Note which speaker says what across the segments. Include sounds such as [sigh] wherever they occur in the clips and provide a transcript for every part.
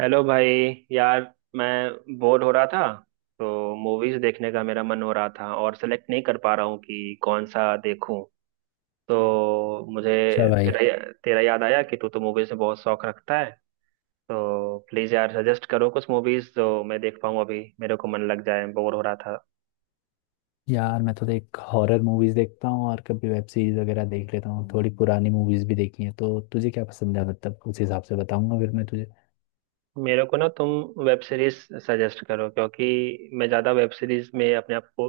Speaker 1: Hello भाई। यार मैं बोर हो रहा था। तो मूवीज देखने का मेरा मन हो रहा था और सेलेक्ट नहीं कर पा रहा हूँ कि कौन सा देखूं। तो मुझे
Speaker 2: अच्छा भाई।
Speaker 1: तेरा तेरा याद आया कि तू तो मूवीज में बहुत शौक रखता है। तो प्लीज यार सजेस्ट करो कुछ मूवीज जो मैं देख पाऊँ, अभी मेरे को मन लग जाए, बोर हो रहा था।
Speaker 2: यार मैं तो देख हॉरर मूवीज देखता हूँ और कभी वेब सीरीज वगैरह देख लेता हूँ। थोड़ी पुरानी मूवीज भी देखी हैं। तो तुझे क्या पसंद है, मतलब उस हिसाब से बताऊंगा फिर मैं तुझे।
Speaker 1: मेरे को ना तुम वेब सीरीज सजेस्ट करो क्योंकि मैं ज्यादा वेब सीरीज में अपने आप को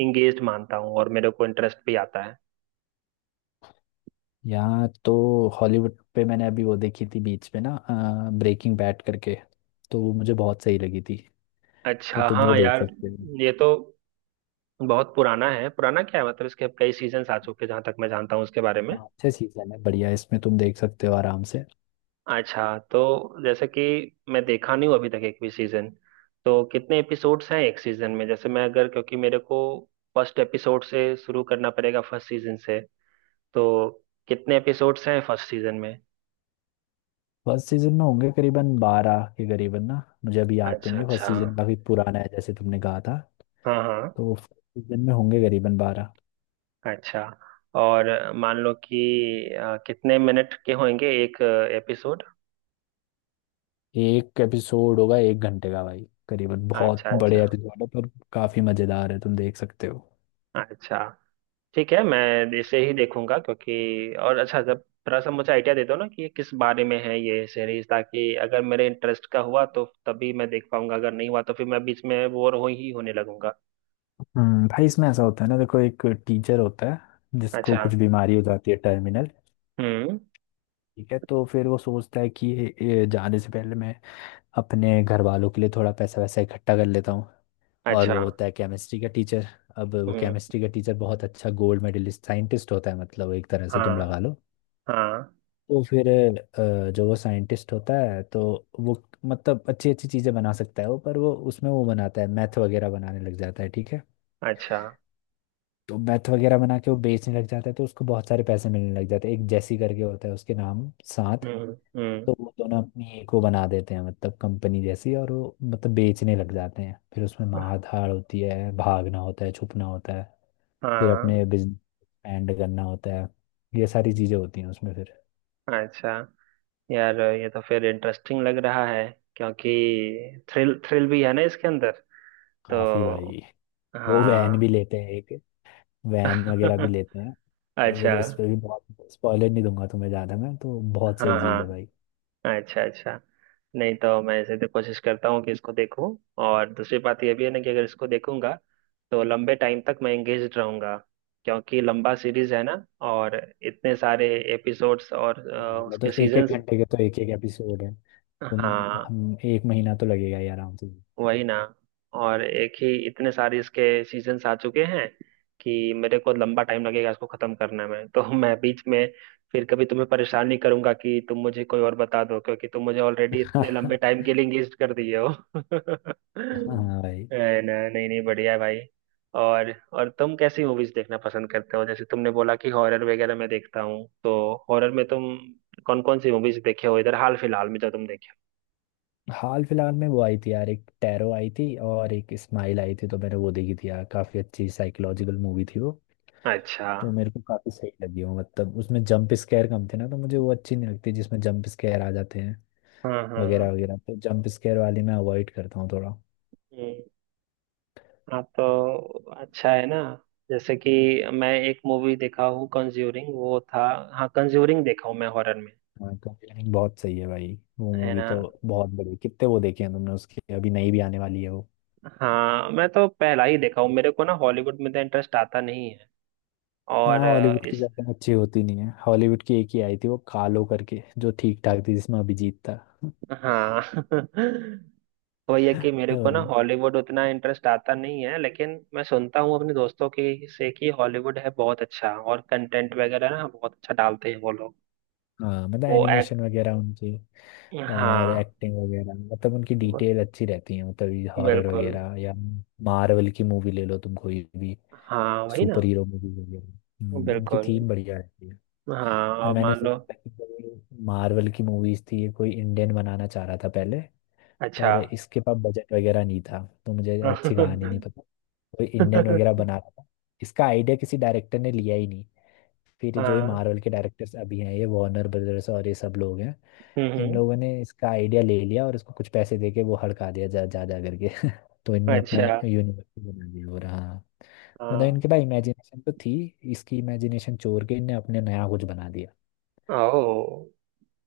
Speaker 1: इंगेज मानता हूँ और मेरे को इंटरेस्ट भी आता है।
Speaker 2: यार तो हॉलीवुड पे मैंने अभी वो देखी थी बीच में ना, ब्रेकिंग बैड करके। तो वो मुझे बहुत सही लगी थी। तो
Speaker 1: अच्छा,
Speaker 2: तुम वो
Speaker 1: हाँ
Speaker 2: देख
Speaker 1: यार,
Speaker 2: सकते हो।
Speaker 1: ये तो बहुत पुराना है, पुराना क्या है, मतलब इसके अब कई सीजन्स आ चुके हैं जहां तक मैं जानता हूँ उसके बारे में।
Speaker 2: हाँ, अच्छे सीजन है, बढ़िया है, इसमें तुम देख सकते हो आराम से।
Speaker 1: अच्छा, तो जैसे कि मैं देखा नहीं हूँ अभी तक एक भी सीजन। तो कितने एपिसोड्स हैं एक सीजन में, जैसे मैं अगर, क्योंकि मेरे को फर्स्ट एपिसोड से शुरू करना पड़ेगा, फर्स्ट सीजन से। तो कितने एपिसोड्स हैं फर्स्ट सीजन में।
Speaker 2: फर्स्ट सीजन में होंगे करीबन 12 के करीबन ना, मुझे अभी याद तो
Speaker 1: अच्छा
Speaker 2: नहीं है। फर्स्ट
Speaker 1: अच्छा।
Speaker 2: सीजन काफी पुराना है, जैसे तुमने कहा था।
Speaker 1: हाँ हाँ।
Speaker 2: तो फर्स्ट सीजन में होंगे करीबन 12।
Speaker 1: अच्छा। और मान लो कि कितने मिनट के होंगे एक एपिसोड।
Speaker 2: एक एपिसोड होगा एक घंटे का भाई करीबन, बहुत
Speaker 1: अच्छा अच्छा।
Speaker 2: बड़े एपिसोड है, पर काफी मजेदार है, तुम देख सकते हो।
Speaker 1: अच्छा। ठीक है, मैं इसे ही देखूंगा क्योंकि, और अच्छा, जब थोड़ा सा मुझे आइडिया दे दो ना कि ये किस बारे में है, ये सीरीज, ताकि अगर मेरे इंटरेस्ट का हुआ तो तभी मैं देख पाऊंगा, अगर नहीं हुआ तो फिर मैं बीच में बोर हो ही होने लगूंगा।
Speaker 2: भाई इसमें ऐसा होता है ना, देखो एक टीचर होता है जिसको
Speaker 1: अच्छा।
Speaker 2: कुछ बीमारी हो जाती है टर्मिनल।
Speaker 1: हम्म।
Speaker 2: ठीक है, तो फिर वो सोचता है कि ये जाने से पहले मैं अपने घर वालों के लिए थोड़ा पैसा वैसा इकट्ठा कर लेता हूँ। और
Speaker 1: अच्छा।
Speaker 2: वो होता है केमिस्ट्री का टीचर। अब वो
Speaker 1: हम्म।
Speaker 2: केमिस्ट्री का टीचर बहुत अच्छा गोल्ड मेडलिस्ट साइंटिस्ट होता है, मतलब एक तरह से तुम
Speaker 1: हाँ
Speaker 2: लगा लो।
Speaker 1: हाँ।
Speaker 2: तो फिर जो वो साइंटिस्ट होता है, तो वो मतलब अच्छी अच्छी चीज़ें बना सकता है वो, पर वो उसमें वो बनाता है मैथ वगैरह, बनाने लग जाता है। ठीक है।
Speaker 1: अच्छा।
Speaker 2: तो मैथ वगैरह बना के वो बेचने लग जाता है, तो उसको बहुत सारे पैसे मिलने लग जाते हैं। एक जैसी करके होता है उसके नाम साथ।
Speaker 1: हम्म। हम्म।
Speaker 2: तो वो दोनों अपनी एक वो बना देते हैं, मतलब कंपनी जैसी, और वो मतलब बेचने लग जाते हैं। फिर उसमें मार धाड़ होती है, भागना होता है, छुपना होता है। फिर अपने
Speaker 1: हाँ।
Speaker 2: बिजनेस एक्सपेंड करना होता है। ये सारी चीज़ें होती हैं उसमें फिर।
Speaker 1: अच्छा। यार ये तो फिर इंटरेस्टिंग लग रहा है क्योंकि थ्रिल थ्रिल भी है ना इसके अंदर।
Speaker 2: काफ़ी भाई।
Speaker 1: तो
Speaker 2: वो वैन
Speaker 1: हाँ।
Speaker 2: भी लेते हैं एक, वैन वगैरह भी
Speaker 1: [laughs]
Speaker 2: लेते हैं। तो
Speaker 1: अच्छा।
Speaker 2: फिर उस पर भी बहुत स्पॉइलर नहीं दूंगा तुम्हें ज़्यादा, मैं तो, बहुत सही
Speaker 1: हाँ
Speaker 2: चीज़ है भाई।
Speaker 1: हाँ। अच्छा अच्छा। नहीं तो मैं ऐसे तो कोशिश करता हूँ कि इसको देखूं, और दूसरी बात यह भी है ना कि अगर इसको देखूंगा तो लंबे टाइम तक मैं एंगेज रहूंगा क्योंकि लंबा सीरीज है ना, और इतने सारे एपिसोड्स और
Speaker 2: हाँ
Speaker 1: उसके
Speaker 2: मतलब एक एक
Speaker 1: सीजन्स।
Speaker 2: घंटे के तो एक एक एपिसोड है, तो
Speaker 1: हाँ
Speaker 2: एक महीना तो लगेगा ही आराम से।
Speaker 1: वही ना। और एक ही इतने सारे इसके सीजन्स आ चुके हैं कि मेरे को लंबा टाइम लगेगा इसको खत्म करने में, तो [laughs] मैं बीच में फिर कभी तुम्हें परेशान नहीं करूंगा कि तुम मुझे कोई और बता दो, क्योंकि तुम मुझे ऑलरेडी इतने लंबे
Speaker 2: [laughs]
Speaker 1: टाइम के लिए एंगेज कर दिए हो। [laughs]
Speaker 2: हाँ भाई।
Speaker 1: है ना। नहीं नहीं, बढ़िया है भाई। और तुम कैसी मूवीज देखना पसंद करते हो, जैसे तुमने बोला कि हॉरर वगैरह मैं देखता हूँ, तो हॉरर में तुम कौन कौन सी मूवीज देखे हो इधर हाल फिलहाल में जो तुम देखे
Speaker 2: हाल फिलहाल में वो आई थी यार, एक टैरो आई थी और एक स्माइल आई थी, तो मैंने वो देखी थी यार, काफ़ी अच्छी साइकोलॉजिकल मूवी थी वो।
Speaker 1: हो। अच्छा।
Speaker 2: तो मेरे को काफ़ी सही लगी वो, मतलब उसमें जंप स्केयर कम थे ना, तो मुझे वो अच्छी नहीं लगती जिसमें जंप स्केयर आ जाते
Speaker 1: हाँ हाँ।
Speaker 2: वगैरह वगैरह। तो जंप स्केयर वाली मैं अवॉइड करता हूँ थोड़ा।
Speaker 1: हम्म। हाँ तो अच्छा है ना, जैसे कि मैं एक मूवी देखा हूँ कंज्यूरिंग, वो था। हाँ कंज्यूरिंग देखा हूँ मैं हॉरर में।
Speaker 2: हाँ कंजरिंग बहुत सही है भाई। वो
Speaker 1: है
Speaker 2: मूवी
Speaker 1: ना।
Speaker 2: तो बहुत बड़ी, कितने वो देखे हैं तुमने उसकी? अभी नई भी आने वाली है वो।
Speaker 1: हाँ मैं तो पहला ही देखा हूँ, मेरे को ना हॉलीवुड में तो इंटरेस्ट आता नहीं है।
Speaker 2: हाँ
Speaker 1: और
Speaker 2: हॉलीवुड की
Speaker 1: इस,
Speaker 2: ज्यादा अच्छी होती नहीं है। हॉलीवुड की एक ही आई थी वो कालो करके जो ठीक ठाक थी जिसमें अभिजीत था। [laughs]
Speaker 1: हाँ। [laughs] वही है कि मेरे
Speaker 2: हाँ
Speaker 1: को ना हॉलीवुड उतना इंटरेस्ट आता नहीं है, लेकिन मैं सुनता हूँ अपने दोस्तों के से कि हॉलीवुड है बहुत अच्छा और कंटेंट वगैरह ना बहुत अच्छा डालते हैं वो लोग।
Speaker 2: हाँ, मतलब
Speaker 1: वो एक्ट,
Speaker 2: एनिमेशन वगैरह उनकी और
Speaker 1: हाँ।
Speaker 2: एक्टिंग वगैरह, मतलब उनकी
Speaker 1: ब-
Speaker 2: डिटेल अच्छी रहती है, मतलब हॉरर
Speaker 1: बिल्कुल।
Speaker 2: वगैरह या मार्वल की मूवी ले लो तुम कोई भी,
Speaker 1: हाँ वही ना।
Speaker 2: सुपर हीरो मूवी वगैरह। उनकी
Speaker 1: बिल्कुल।
Speaker 2: थीम बढ़िया रहती है।
Speaker 1: हाँ
Speaker 2: पर
Speaker 1: अब
Speaker 2: मैंने
Speaker 1: मान लो।
Speaker 2: सोचा था कि कोई मार्वल की मूवीज थी, ये कोई इंडियन बनाना चाह रहा था पहले,
Speaker 1: अच्छा।
Speaker 2: पर
Speaker 1: [laughs]
Speaker 2: इसके पास बजट वगैरह नहीं था। तो मुझे
Speaker 1: हाँ।
Speaker 2: अच्छी कहानी नहीं पता, कोई इंडियन वगैरह बना रहा था। इसका आइडिया किसी डायरेक्टर ने लिया ही नहीं। फिर जो ये मार्वल के डायरेक्टर्स अभी हैं, ये वार्नर ब्रदर्स और ये सब लोग हैं,
Speaker 1: हम्म।
Speaker 2: इन
Speaker 1: हम्म।
Speaker 2: लोगों ने इसका आइडिया ले लिया और इसको कुछ पैसे दे के वो हड़का दिया, जा जा जा करके। [laughs] तो इनने अपना
Speaker 1: अच्छा।
Speaker 2: यूनिवर्स बना दिया, और हाँ, मतलब
Speaker 1: हाँ।
Speaker 2: इनके पास इमेजिनेशन तो थी। इसकी इमेजिनेशन चोर के इनने अपने नया कुछ बना दिया।
Speaker 1: ओ।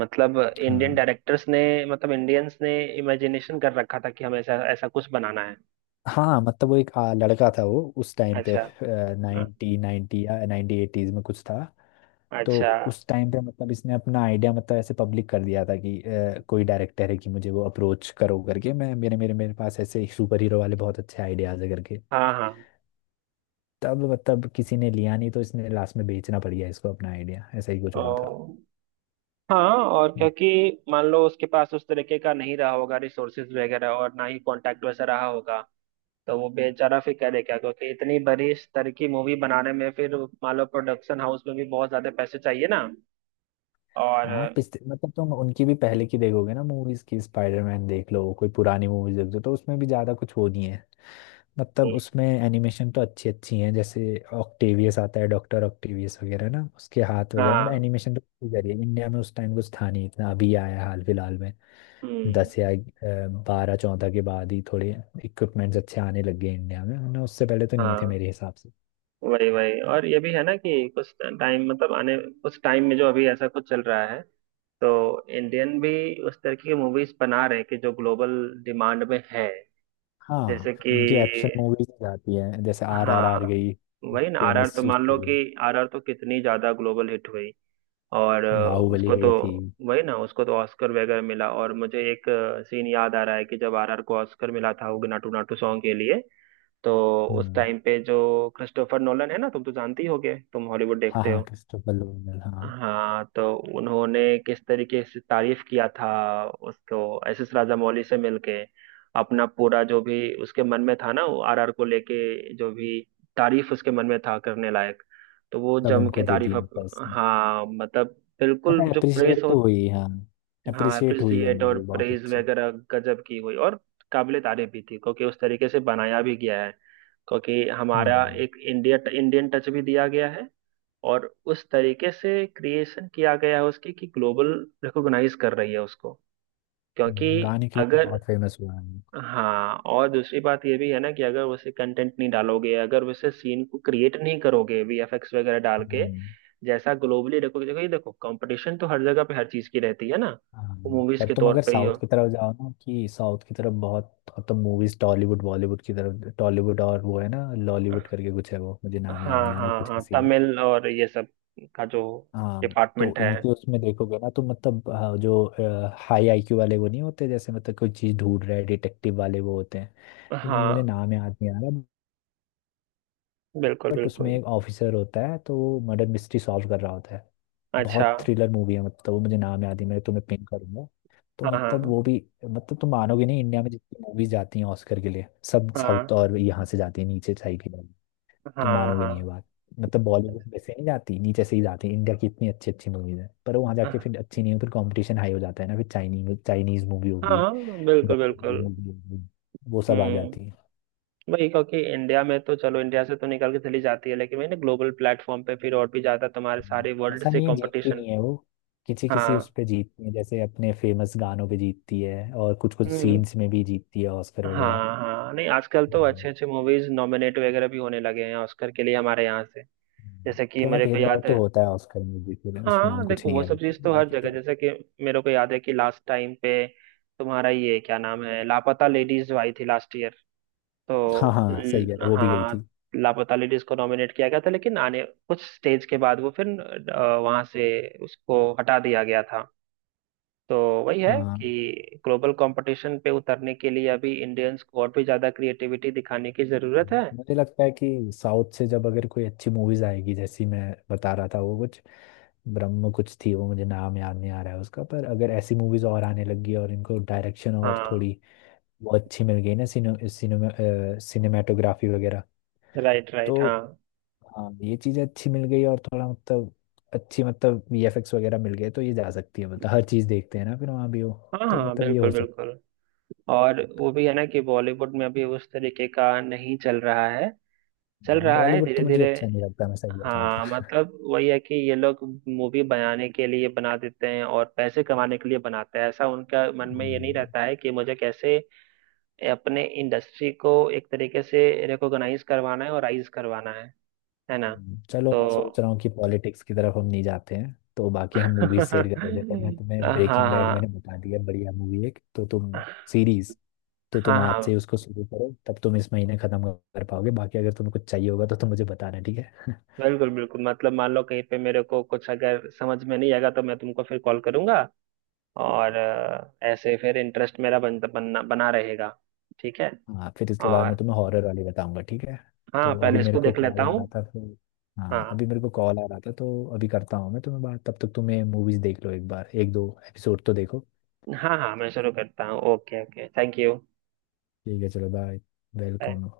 Speaker 1: मतलब
Speaker 2: हाँ।
Speaker 1: इंडियन डायरेक्टर्स ने, मतलब इंडियंस ने इमेजिनेशन कर रखा था कि हमें ऐसा ऐसा कुछ बनाना है।
Speaker 2: हाँ मतलब वो एक लड़का था, वो उस टाइम पे
Speaker 1: अच्छा। हाँ।
Speaker 2: नाइनटी नाइनटी या नाइनटी एटीज में कुछ था। तो
Speaker 1: अच्छा।
Speaker 2: उस टाइम पे, मतलब इसने अपना आइडिया मतलब ऐसे पब्लिक कर दिया था कि कोई डायरेक्टर है कि मुझे वो अप्रोच करो करके, मैं मेरे मेरे मेरे पास ऐसे सुपर हीरो वाले बहुत अच्छे आइडियाज है करके।
Speaker 1: हाँ हाँ।
Speaker 2: तब मतलब किसी ने लिया नहीं, तो इसने लास्ट में बेचना पड़ गया इसको अपना आइडिया, ऐसा ही कुछ हुआ था।
Speaker 1: ओ। हाँ। और
Speaker 2: हम्म।
Speaker 1: क्योंकि मान लो उसके पास उस तरीके का नहीं रहा होगा रिसोर्सेज वगैरह, और ना ही कांटेक्ट वैसा रहा होगा, तो वो बेचारा फिर करेगा क्योंकि इतनी बड़ी स्तर की मूवी बनाने में फिर, मान लो प्रोडक्शन हाउस में भी बहुत ज्यादा पैसे चाहिए ना। और
Speaker 2: हाँ पिछले, मतलब तुम उनकी भी पहले की देखोगे ना मूवीज की, स्पाइडरमैन देख लो, कोई पुरानी मूवीज देख लो, तो उसमें भी ज्यादा कुछ वो नहीं है। मतलब उसमें एनिमेशन तो अच्छी अच्छी हैं, जैसे ऑक्टेवियस आता है डॉक्टर ऑक्टेवियस वगैरह ना, उसके हाथ वगैरह, मतलब
Speaker 1: हाँ।
Speaker 2: एनिमेशन तो जरिए इंडिया में उस टाइम कुछ था नहीं इतना, अभी आया है हाल फिलहाल में।
Speaker 1: हम्म।
Speaker 2: 10 या 12 14 के बाद ही थोड़े इक्विपमेंट्स अच्छे आने लग गए इंडिया में, वरना उससे पहले तो नहीं थे
Speaker 1: हाँ।
Speaker 2: मेरे हिसाब से।
Speaker 1: वही वही और ये भी है ना कि कुछ टाइम मतलब आने कुछ टाइम में जो अभी ऐसा कुछ चल रहा है, तो इंडियन भी उस तरह की मूवीज बना रहे हैं कि जो ग्लोबल डिमांड में है।
Speaker 2: हाँ
Speaker 1: जैसे कि,
Speaker 2: उनकी एक्शन मूवीज जाती है, जैसे RRR
Speaker 1: हाँ
Speaker 2: गई,
Speaker 1: वही ना। आरआर
Speaker 2: फेमस
Speaker 1: तो मान
Speaker 2: उसके
Speaker 1: लो कि
Speaker 2: लिए।
Speaker 1: आरआर तो कितनी ज्यादा ग्लोबल हिट हुई, और
Speaker 2: बाहुबली
Speaker 1: उसको तो
Speaker 2: गई थी।
Speaker 1: वही ना, उसको तो ऑस्कर वगैरह मिला। और मुझे एक सीन याद आ रहा है कि जब आरआर को ऑस्कर मिला था उग नाटू नाटू सॉन्ग के लिए, तो उस
Speaker 2: हम्म।
Speaker 1: टाइम पे जो क्रिस्टोफर नोलन है ना, तुम तो जानती होगे, तुम हॉलीवुड
Speaker 2: हाँ
Speaker 1: देखते
Speaker 2: हाँ,
Speaker 1: हो।
Speaker 2: क्रिस्टोफर नोलन, हाँ।
Speaker 1: हाँ, तो उन्होंने किस तरीके से तारीफ किया था उसको, एस एस राजामौली से मिलके अपना पूरा जो भी उसके मन में था ना, वो आरआर को लेके जो भी तारीफ उसके मन में था करने लायक, तो वो
Speaker 2: तब
Speaker 1: जम के
Speaker 2: उनको दे दी
Speaker 1: तारीफ
Speaker 2: पर्सन।
Speaker 1: हाँ मतलब
Speaker 2: पता
Speaker 1: बिल्कुल
Speaker 2: है
Speaker 1: जो प्रेज
Speaker 2: अप्रिशिएट
Speaker 1: हो।
Speaker 2: तो हुई हाँ।
Speaker 1: हाँ
Speaker 2: अप्रिशिएट हुई है
Speaker 1: अप्रिसिएट और
Speaker 2: मूवी, बहुत
Speaker 1: प्रेज
Speaker 2: अच्छी।
Speaker 1: वगैरह गजब की हुई, और काबिले तारीफ भी थी क्योंकि उस तरीके से बनाया भी गया है, क्योंकि हमारा
Speaker 2: हम्म,
Speaker 1: एक इंडिया इंडियन टच भी दिया गया है, और उस तरीके से क्रिएशन किया गया है उसकी कि ग्लोबल रिकॉग्नाइज कर रही है उसको, क्योंकि
Speaker 2: गाने के लिए तो
Speaker 1: अगर,
Speaker 2: बहुत फेमस हुआ है।
Speaker 1: हाँ। और दूसरी बात ये भी है ना कि अगर वैसे कंटेंट नहीं डालोगे, अगर वैसे सीन को क्रिएट नहीं करोगे वीएफएक्स वगैरह डाल के
Speaker 2: हम्म,
Speaker 1: जैसा ग्लोबली, देखो देखो ये देखो कंपटीशन तो हर जगह पे हर चीज की रहती है ना,
Speaker 2: हाँ।
Speaker 1: वो मूवीज
Speaker 2: पर
Speaker 1: के
Speaker 2: तुम अगर
Speaker 1: तौर पे ही
Speaker 2: साउथ
Speaker 1: हो।
Speaker 2: की तरफ जाओ ना, कि साउथ की तरफ बहुत अब तो मूवीज टॉलीवुड बॉलीवुड की तरफ टॉलीवुड, और वो है ना लॉलीवुड करके कुछ है, वो मुझे नाम याद नहीं
Speaker 1: हाँ
Speaker 2: आ रहा,
Speaker 1: हाँ
Speaker 2: कुछ
Speaker 1: हाँ,
Speaker 2: ऐसी।
Speaker 1: तमिल और ये सब का जो
Speaker 2: हाँ तो
Speaker 1: डिपार्टमेंट है।
Speaker 2: इनके उसमें देखोगे ना, तो मतलब जो हाई IQ वाले वो नहीं होते, जैसे मतलब कोई चीज ढूंढ रहे डिटेक्टिव वाले वो होते हैं। इसमें मुझे
Speaker 1: हाँ
Speaker 2: नाम याद नहीं आ रहा।
Speaker 1: बिल्कुल
Speaker 2: बट उसमें
Speaker 1: बिल्कुल।
Speaker 2: एक ऑफिसर होता है, तो वो मर्डर मिस्ट्री सॉल्व कर रहा होता है।
Speaker 1: अच्छा।
Speaker 2: बहुत थ्रिलर मूवी है, मतलब वो मुझे नाम याद नहीं, मैं तुम्हें पिन करूंगा। तो
Speaker 1: हाँ
Speaker 2: मतलब
Speaker 1: हाँ
Speaker 2: वो भी, मतलब तुम मानोगे नहीं, इंडिया में जितनी मूवीज जाती हैं ऑस्कर के लिए सब
Speaker 1: हाँ
Speaker 2: साउथ और यहाँ से जाती है, नीचे साइड की। तुम
Speaker 1: हाँ
Speaker 2: मानोगे नहीं ये
Speaker 1: हाँ
Speaker 2: बात, मतलब बॉलीवुड में से नहीं जाती, नीचे से ही जाती, इंडिया की इतनी अच्छी अच्छी मूवीज है, पर वहाँ जाके फिर अच्छी नहीं हो, फिर कंपटीशन हाई हो जाता है ना, फिर चाइनीज चाइनीज मूवी होगी,
Speaker 1: हाँ बिल्कुल
Speaker 2: जापानीज
Speaker 1: बिल्कुल।
Speaker 2: मूवी होगी, वो सब आ जाती है।
Speaker 1: हम्म। वही, क्योंकि इंडिया में तो चलो इंडिया से तो निकल के चली जाती है, लेकिन मैंने ग्लोबल प्लेटफॉर्म पे फिर और भी ज्यादा तुम्हारे सारे
Speaker 2: हम्म।
Speaker 1: वर्ल्ड
Speaker 2: ऐसा
Speaker 1: से
Speaker 2: नहीं है, जीतती
Speaker 1: कंपटीशन।
Speaker 2: नहीं है वो, किसी किसी उस
Speaker 1: हाँ।
Speaker 2: पे जीतती है, जैसे अपने फेमस गानों पे जीतती है और कुछ कुछ
Speaker 1: हम्म।
Speaker 2: सीन्स में भी जीतती है ऑस्कर वगैरह।
Speaker 1: हाँ हाँ, नहीं आजकल तो
Speaker 2: हम्म,
Speaker 1: अच्छे अच्छे मूवीज नॉमिनेट वगैरह भी होने लगे हैं ऑस्कर के लिए हमारे यहाँ से,
Speaker 2: हम्म।
Speaker 1: जैसे कि
Speaker 2: थोड़ा
Speaker 1: मेरे को
Speaker 2: भेदभाव
Speaker 1: याद है।
Speaker 2: तो होता है ऑस्कर में भी, फिर उसमें हम
Speaker 1: हाँ
Speaker 2: कुछ
Speaker 1: देखो,
Speaker 2: नहीं
Speaker 1: वो
Speaker 2: कह
Speaker 1: सब
Speaker 2: सकते,
Speaker 1: चीज तो हर
Speaker 2: बाकी तो।
Speaker 1: जगह, जैसे कि मेरे को याद है कि लास्ट टाइम पे तुम्हारा ये क्या नाम है, लापता लेडीज आई थी लास्ट ईयर,
Speaker 2: हाँ
Speaker 1: तो
Speaker 2: हाँ सही कह रहे हो, वो भी गई थी।
Speaker 1: हाँ लापता लेडीज को नॉमिनेट किया गया था, लेकिन आने कुछ स्टेज के बाद वो फिर वहां से उसको हटा दिया गया था। तो वही है
Speaker 2: हाँ
Speaker 1: कि ग्लोबल कंपटीशन पे उतरने के लिए अभी इंडियंस को और भी ज्यादा क्रिएटिविटी दिखाने की जरूरत है।
Speaker 2: मुझे लगता है कि साउथ से जब अगर कोई अच्छी मूवीज आएगी, जैसी मैं बता रहा था वो कुछ ब्रह्म कुछ थी, वो मुझे नाम याद नहीं आ रहा है उसका, पर अगर ऐसी मूवीज और आने लगी और इनको डायरेक्शन और
Speaker 1: हाँ।
Speaker 2: थोड़ी वो अच्छी मिल गई ना, सिनो, सिनेमा सिनेमेटोग्राफी वगैरह।
Speaker 1: Right right. हाँ
Speaker 2: तो हाँ ये चीज़ें अच्छी मिल गई और थोड़ा मतलब अच्छी मतलब VFX वगैरह मिल गए तो ये जा सकती है, मतलब हर चीज़ देखते हैं ना, फिर वहाँ भी हो।
Speaker 1: हाँ
Speaker 2: तो
Speaker 1: हाँ
Speaker 2: मतलब ये
Speaker 1: बिल्कुल
Speaker 2: हो सकता
Speaker 1: बिल्कुल। और वो भी है ना कि बॉलीवुड में अभी उस तरीके का नहीं चल रहा है, चल
Speaker 2: है।
Speaker 1: रहा है
Speaker 2: बॉलीवुड
Speaker 1: धीरे
Speaker 2: तो मुझे
Speaker 1: धीरे।
Speaker 2: अच्छा नहीं लगता, मैं सही बताऊँ तो।
Speaker 1: हाँ मतलब वही है कि ये लोग मूवी बनाने के लिए बना देते हैं और पैसे कमाने के लिए बनाते हैं, ऐसा उनका मन में ये नहीं
Speaker 2: हम्म।
Speaker 1: रहता है कि मुझे कैसे अपने इंडस्ट्री को एक तरीके से रिकॉग्नाइज करवाना है और राइज करवाना है ना।
Speaker 2: चलो मैं सोच
Speaker 1: तो
Speaker 2: रहा हूँ कि पॉलिटिक्स की तरफ हम नहीं जाते हैं, तो बाकी हम
Speaker 1: [laughs]
Speaker 2: मूवी शेयर कर रहे थे, तो मैं तुम्हें
Speaker 1: हाँ
Speaker 2: ब्रेकिंग बैड मैंने
Speaker 1: हाँ
Speaker 2: बता दिया, बढ़िया मूवी एक, तो तुम सीरीज, तो तुम
Speaker 1: हाँ
Speaker 2: आज से
Speaker 1: हाँ
Speaker 2: उसको शुरू करो, तब तुम इस महीने खत्म कर पाओगे, बाकी अगर तुम्हें कुछ चाहिए होगा तो तुम मुझे बताना, ठीक है। [laughs]
Speaker 1: बिल्कुल बिल्कुल, मतलब मान लो कहीं पे मेरे को कुछ अगर समझ में नहीं आएगा तो मैं तुमको फिर कॉल करूंगा, और ऐसे फिर इंटरेस्ट मेरा बनना बना रहेगा। ठीक है।
Speaker 2: हाँ फिर इसके बाद मैं
Speaker 1: और
Speaker 2: तुम्हें हॉरर वाली बताऊंगा, ठीक है।
Speaker 1: हाँ,
Speaker 2: तो अभी
Speaker 1: पहले
Speaker 2: मेरे
Speaker 1: इसको
Speaker 2: को
Speaker 1: देख लेता
Speaker 2: कॉल आ
Speaker 1: हूँ।
Speaker 2: रहा था फिर। हाँ
Speaker 1: हाँ
Speaker 2: अभी मेरे को कॉल आ रहा था, तो अभी करता हूँ मैं तुम्हें बात, तब तक तुम्हें मूवीज देख लो एक बार, एक दो एपिसोड तो देखो।
Speaker 1: हाँ, हाँ मैं शुरू करता हूँ। Okay okay, thank you.
Speaker 2: ठीक है, चलो बाय। वेलकम।